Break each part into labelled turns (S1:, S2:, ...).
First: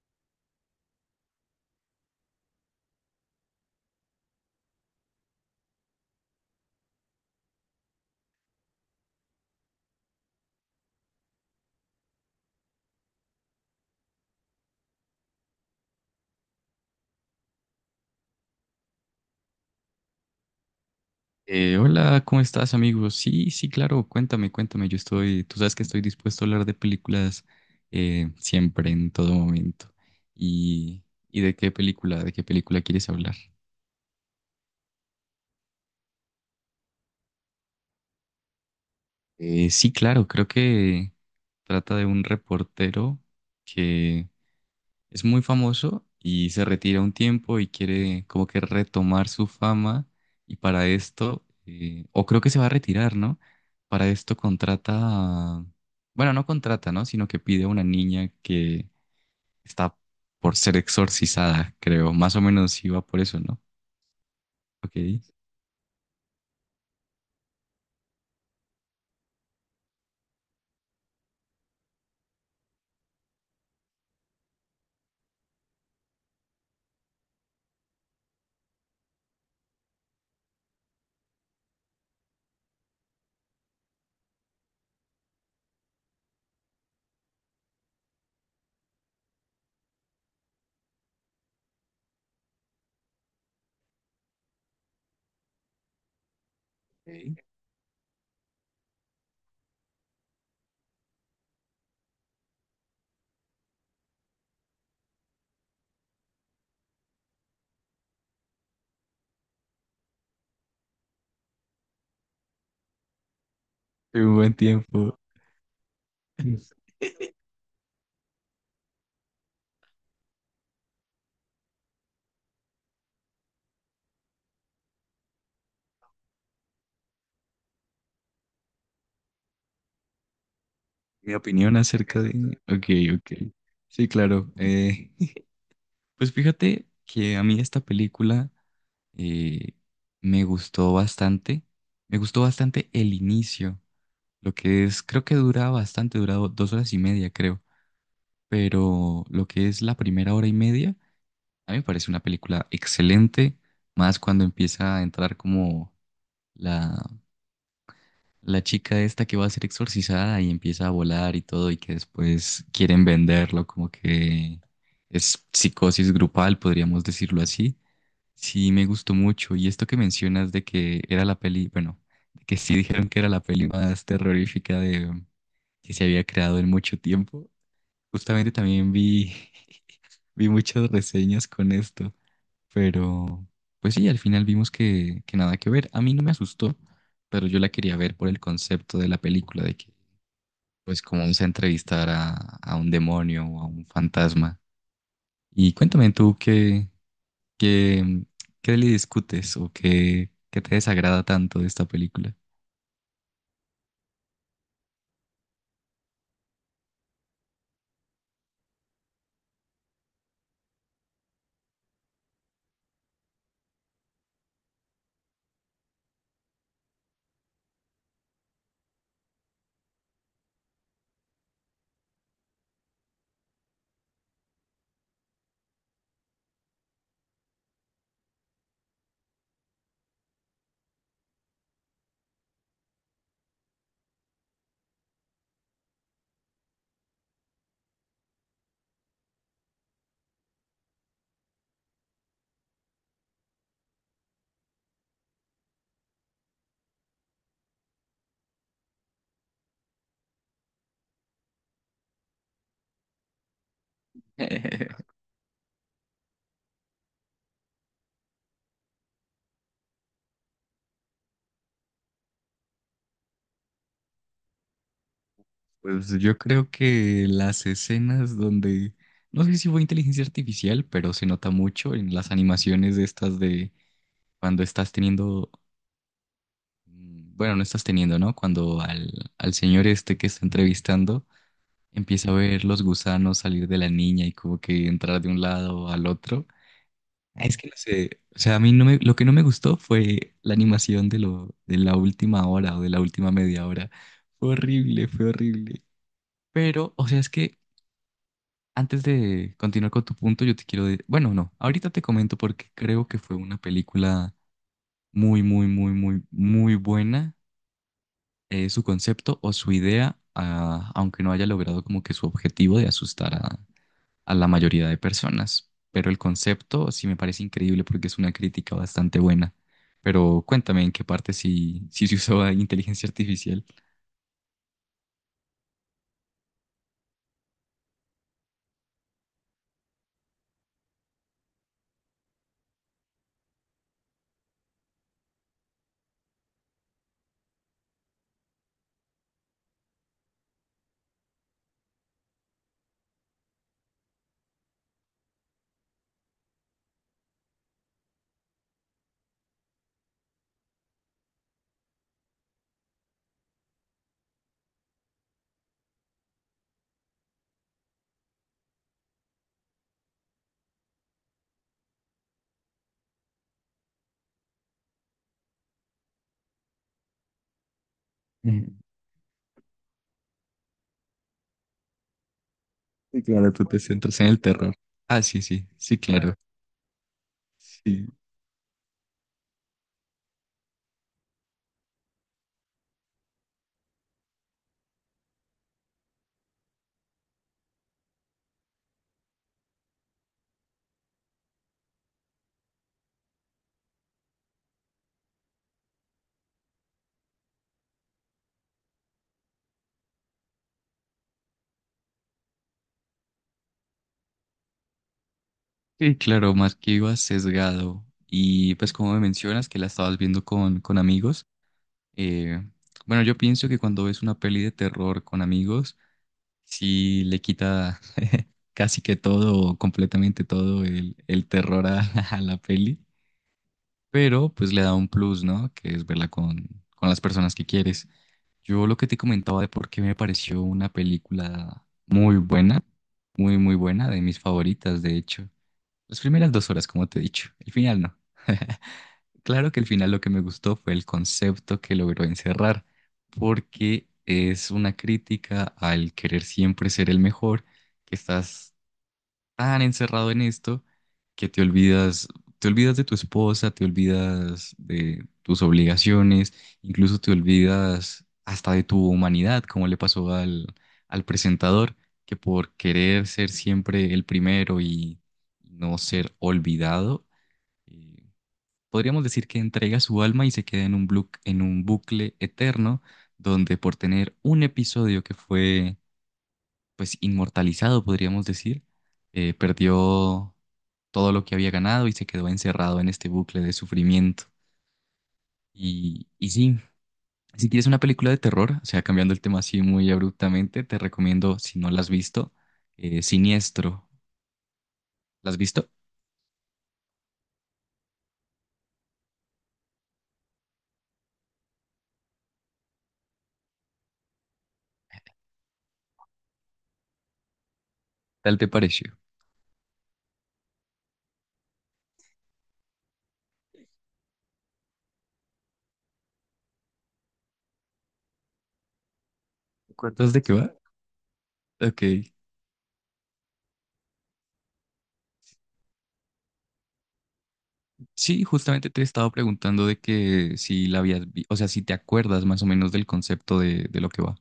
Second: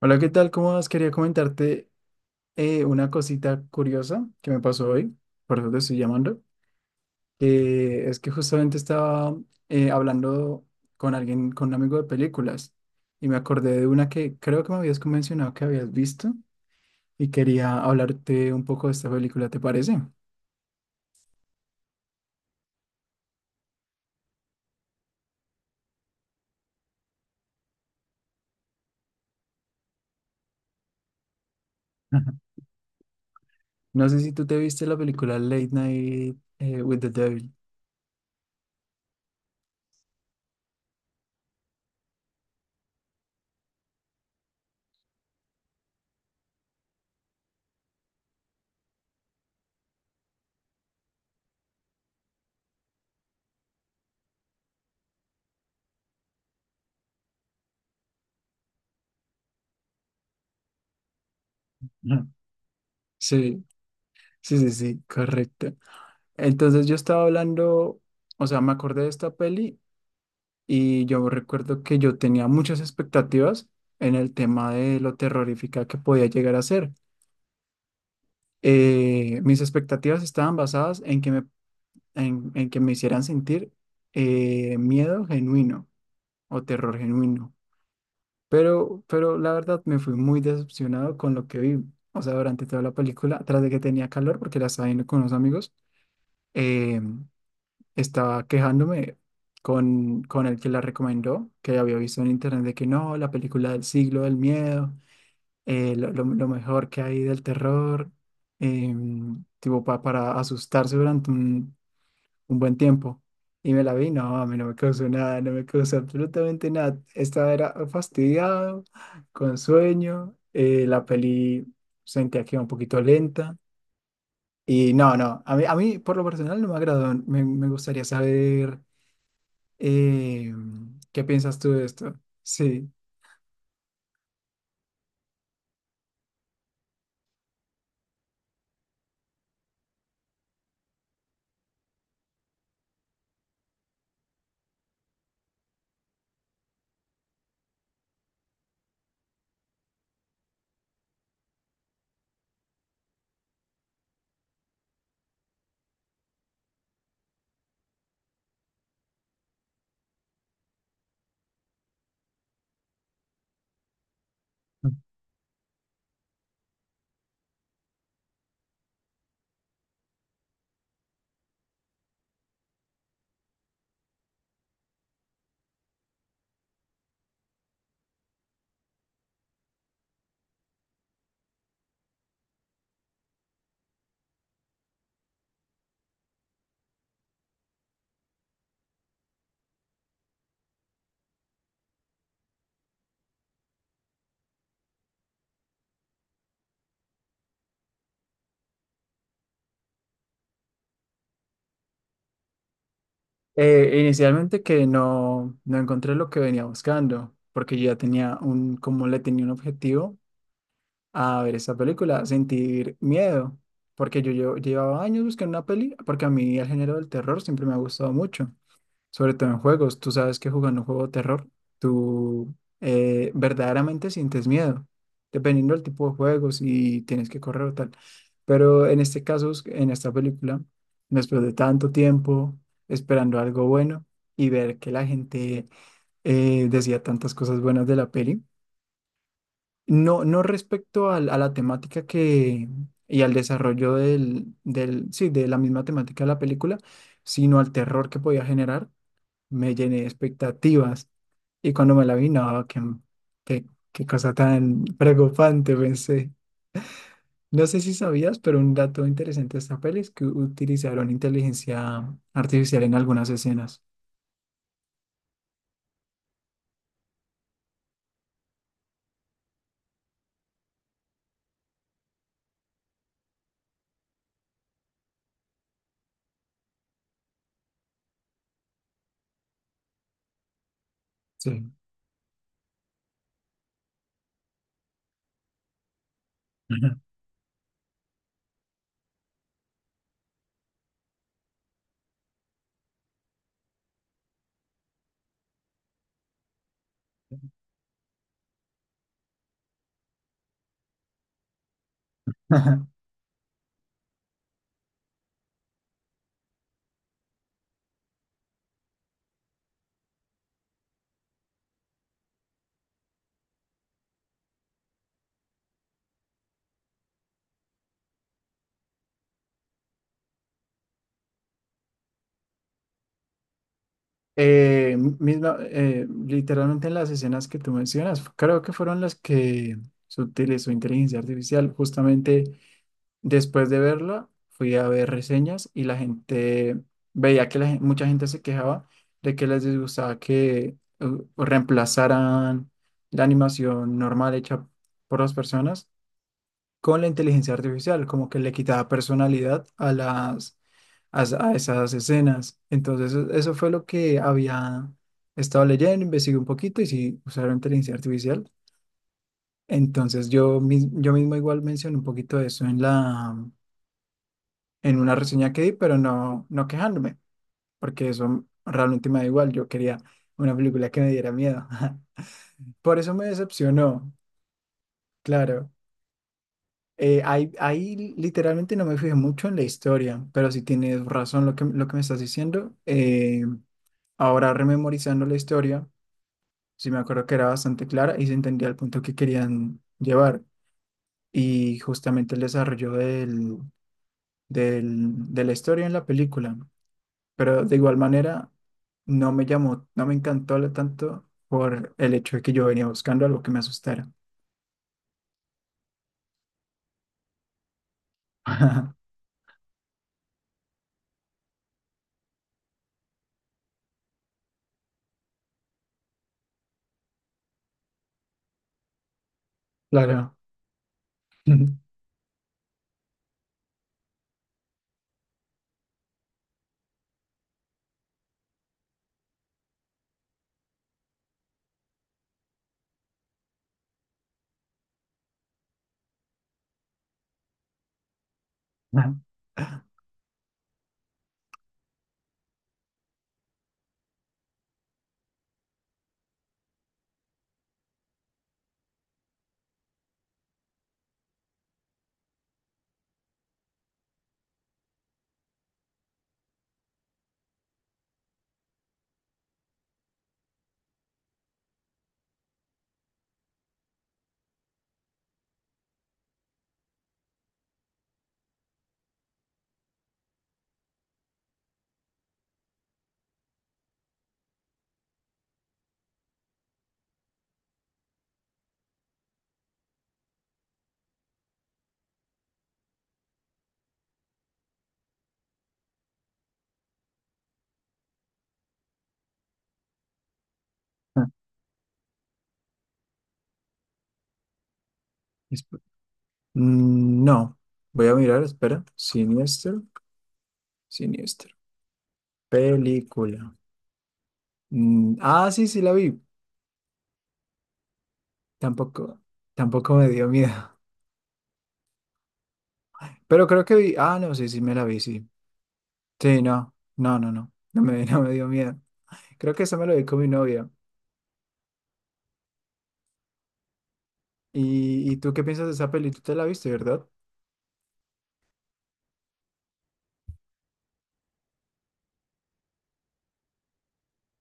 S1: Hola, ¿qué tal? ¿Cómo vas? Quería comentarte una cosita curiosa que me pasó hoy, por eso te estoy llamando. Que es que justamente estaba hablando con alguien, con un amigo de películas, y me acordé de una que creo que me habías mencionado que habías visto, y quería hablarte un poco de esta película, ¿te parece?
S2: Hola, ¿cómo estás, amigo? Sí, sí, claro, cuéntame, cuéntame. Tú sabes que estoy dispuesto a hablar de películas, siempre, en todo momento. ¿Y, y
S1: Ajá.
S2: de qué película quieres hablar?
S1: No sé si tú te viste la película Late Night with the Devil.
S2: Sí, claro, creo que trata de un reportero que es muy famoso y se retira un tiempo y quiere como que retomar su fama. Y para esto, o creo que se va a retirar, ¿no? Para esto contrata, bueno, no contrata, ¿no? Sino que pide a una niña que está por ser exorcizada, creo.
S1: Ajá.
S2: Más o menos iba por eso, ¿no?
S1: Sí, sí, sí,
S2: Ok.
S1: sí, correcto. Entonces yo estaba hablando, o sea, me acordé de esta peli. Y yo recuerdo que yo tenía muchas expectativas en el tema de lo terrorífica que podía llegar a ser. Mis expectativas estaban basadas en que me, en que me hicieran sentir miedo genuino o terror genuino. Pero la verdad me fui muy decepcionado con lo que vi. O sea, durante toda la película, tras de que tenía calor porque la estaba viendo con unos amigos, eh,
S2: Ok.
S1: estaba quejándome con el que la recomendó, que había visto en internet de que no, la película del siglo del miedo, lo mejor que hay del terror, tipo para asustarse durante un buen tiempo. Y me la vi, no,
S2: Un
S1: a
S2: buen
S1: mí no me causó
S2: tiempo.
S1: nada, no me causó absolutamente nada. Estaba era fastidiado, con sueño, la peli sentía que iba un poquito lenta. Y no, no, a mí por lo personal no me agradó. Me gustaría saber eh, ¿qué
S2: Mi
S1: piensas tú
S2: opinión
S1: de esto?
S2: acerca de... Ok,
S1: Sí.
S2: ok. Sí, claro. Pues fíjate que a mí esta película eh, me gustó bastante. Me gustó bastante el inicio, lo que es, creo que dura bastante, dura 2 horas y media, creo. Pero lo que es la primera hora y media, a mí me parece una película excelente, más cuando empieza a entrar como la, la chica esta que va a ser exorcizada y empieza a volar y todo, y que después quieren venderlo, como que es psicosis grupal, podríamos decirlo así. Sí, me gustó mucho. Y esto que mencionas de que era la peli, bueno, de que sí dijeron que era la peli más terrorífica que se había creado en mucho tiempo. Justamente también vi, vi muchas reseñas con esto, pero pues sí, al final vimos que nada que ver. A mí no me asustó, pero yo la quería ver por el concepto de la película, de que pues como vamos a entrevistar a un demonio o a un fantasma. Y cuéntame tú ¿Qué, qué le discutes o qué te desagrada tanto de esta película?
S1: Inicialmente que no, no encontré lo que venía buscando, porque yo ya tenía un, como le tenía un objetivo a ver esa película, sentir miedo, porque yo llevaba años buscando una peli, porque a mí el género del terror siempre me ha gustado mucho. Sobre todo en juegos. Tú sabes que jugando un juego de terror, tú verdaderamente sientes miedo, dependiendo del tipo de juegos y tienes que correr o tal. Pero en este caso, en esta película, después de tanto tiempo esperando algo bueno y ver que la gente decía tantas cosas buenas de la peli, no, no respecto a la temática que... y al desarrollo sí, de la misma temática de la película, sino al terror que podía generar me llené de expectativas. Y cuando me la vi, no, qué, qué, qué cosa tan preocupante, pensé. No sé si sabías, pero un dato interesante de esta peli es que utilizaron inteligencia artificial en algunas escenas.
S2: Pues yo creo que las escenas donde, no sé si fue inteligencia artificial, pero se nota mucho en las animaciones de estas de cuando estás teniendo, bueno, no estás teniendo, ¿no? Cuando al señor este que está entrevistando
S1: Sí.
S2: empieza a ver los gusanos salir de la niña y como que entrar de un lado al otro. Es que no sé, o sea, a mí no me, lo que no me gustó fue la animación de de la última hora o de la última media hora. Fue horrible, fue horrible. Pero, o sea, es que antes de continuar con tu punto, yo te quiero decir, bueno, no, ahorita te comento porque
S1: Ajá.
S2: creo que fue una película muy, muy, muy, muy, muy buena, su concepto o su idea, ah, aunque no haya logrado como que su objetivo de asustar a la mayoría de personas. Pero el concepto sí me parece increíble porque es una crítica bastante buena. Pero cuéntame en qué parte sí, sí se usó la inteligencia artificial.
S1: Literalmente en las escenas que tú mencionas, creo que fueron las que se utilizó inteligencia artificial. Justamente después de verla, fui a ver reseñas y la gente veía que mucha gente se quejaba de que les disgustaba que reemplazaran la animación normal hecha por las personas con la inteligencia artificial, como que le quitaba personalidad a las a, a esas escenas. Entonces, eso fue lo que había estado leyendo, investigué un poquito y sí usaron inteligencia artificial. Entonces, yo, yo mismo igual mencioné un poquito de eso en la en una reseña que di, pero no, no quejándome, porque eso
S2: Ujú.
S1: realmente me da igual. Yo quería una película que me diera miedo. Por eso
S2: Sí,
S1: me
S2: claro, tú te
S1: decepcionó,
S2: centras en el terror. Ah, sí, sí,
S1: claro.
S2: sí, claro.
S1: Ahí,
S2: Sí,
S1: ahí literalmente no me fijé mucho en la historia, pero si tienes razón lo que me estás diciendo. Ahora rememorizando la historia, sí me acuerdo que era bastante clara y se entendía el punto que querían llevar. Y justamente el desarrollo de la historia en la película. Pero de igual manera no me llamó, no me encantó lo tanto por el hecho de que yo venía buscando algo que me asustara.
S2: sí, claro, más que iba sesgado. Y pues como me mencionas que la estabas viendo con amigos, eh, bueno, yo pienso que cuando ves una peli de terror con amigos, sí le quita casi que todo, o
S1: Claro.
S2: completamente todo el terror a, a la peli, pero pues le da un plus, ¿no? Que es verla con las personas que quieres. Yo lo que te comentaba de por qué me pareció una película muy buena, muy, muy buena, de mis favoritas, de hecho. Las primeras 2 horas, como te he dicho, el final no. Claro que el final lo que me gustó fue el concepto que logró encerrar, porque es una crítica al querer siempre ser el mejor, que estás tan encerrado en esto que te olvidas de tu esposa, te olvidas de tus obligaciones, incluso te olvidas hasta de tu humanidad, como le pasó al presentador, que por querer ser siempre el primero y no ser olvidado, eh, podríamos decir que entrega su alma y se queda en en un bucle eterno, donde por tener un episodio que fue pues inmortalizado, podríamos decir, perdió todo lo que había ganado y se quedó encerrado en este bucle de sufrimiento. Y sí, si quieres una película de terror, o sea, cambiando el tema así muy abruptamente, te recomiendo, si no la has visto, Siniestro. ¿La has
S1: Esp-
S2: visto? ¿Qué
S1: No, voy a mirar, espera. Siniestro, siniestro. Película. Mm, ah, sí, sí la vi.
S2: ¿Tal te pareció?
S1: Tampoco, tampoco me dio miedo. Pero creo que vi. Ah, no, sí, sí me la vi, sí. Sí, no, no, no, no. No me, no me dio miedo. Creo que esa me la vi con mi
S2: ¿Entonces de qué
S1: novia.
S2: va? Ok.
S1: Y tú qué piensas de esa peli? Tú te la viste, ¿verdad?
S2: Sí, justamente te he estado preguntando de que si la habías, o sea, si te acuerdas más o menos del concepto de lo que va.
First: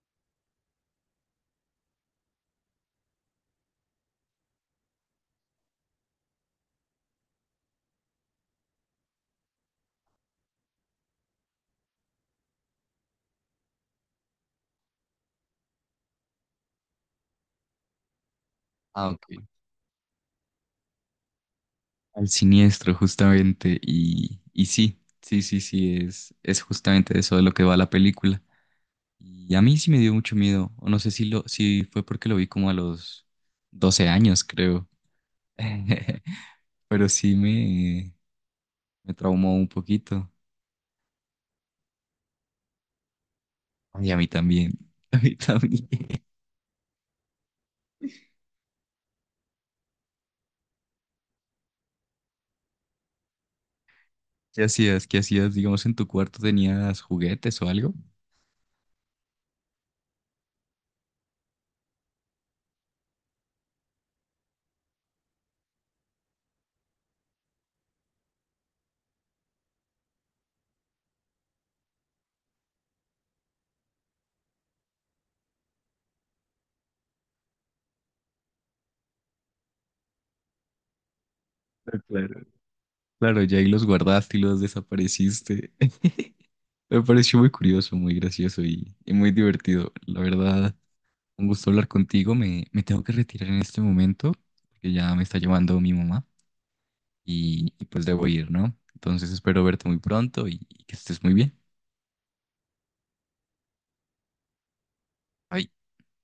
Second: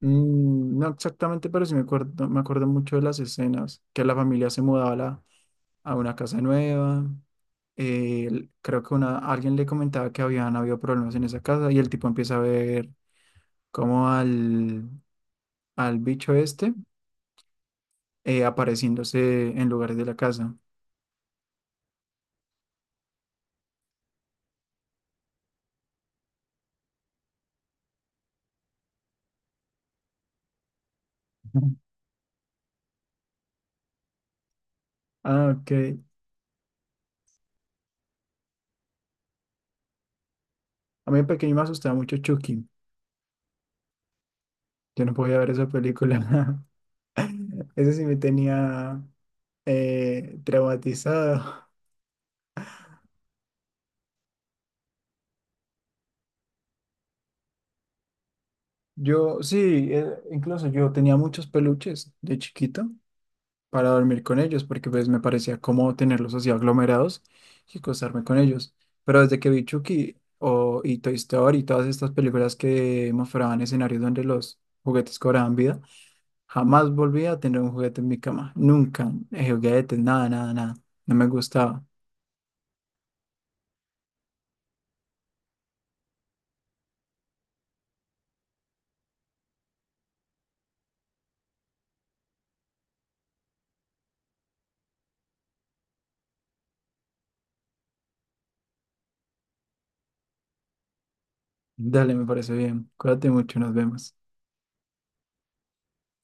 S1: Mm, no exactamente, pero sí me acuerdo mucho de las escenas, que la familia se mudaba a, a una casa nueva, creo que una, alguien le comentaba que habían habido problemas en esa casa y el tipo empieza a ver como al, al bicho este
S2: Ah, ok.
S1: apareciéndose en lugares de la casa.
S2: Al siniestro, justamente. Y sí, sí, sí, sí, es justamente de eso de lo que va la película. Y a mí sí me dio mucho miedo, o no sé
S1: Ujú.
S2: si fue porque lo vi como a los 12 años, creo.
S1: Ah, ok.
S2: Pero sí me traumó un poquito.
S1: A mí de pequeño me asustaba mucho Chucky,
S2: Y a mí también.
S1: yo no
S2: A mí
S1: podía ver esa
S2: también.
S1: película. Ese sí me tenía traumatizado.
S2: ¿Qué hacías? ¿Qué hacías? Digamos, en tu cuarto tenías juguetes o algo.
S1: Yo, sí, incluso yo tenía muchos peluches de chiquito para dormir con ellos, porque pues me parecía cómodo tenerlos así aglomerados y acostarme con ellos. Pero desde que vi Chucky o, y Toy Story y todas estas películas que mostraban escenarios donde los juguetes cobraban vida, jamás volví a tener un juguete en mi cama. Nunca. Juguetes, nada, nada, nada. No me gustaba.
S2: Ah, claro. Claro, ya ahí los guardaste y los desapareciste. Me pareció muy curioso, muy gracioso y muy divertido. La verdad, un gusto hablar contigo. Me tengo que retirar en este momento, porque ya me está llamando mi mamá. Y pues debo ir, ¿no? Entonces espero verte muy pronto y que estés muy bien.
S1: Dale, me parece bien. Cuídate mucho, nos vemos.
S2: Bye.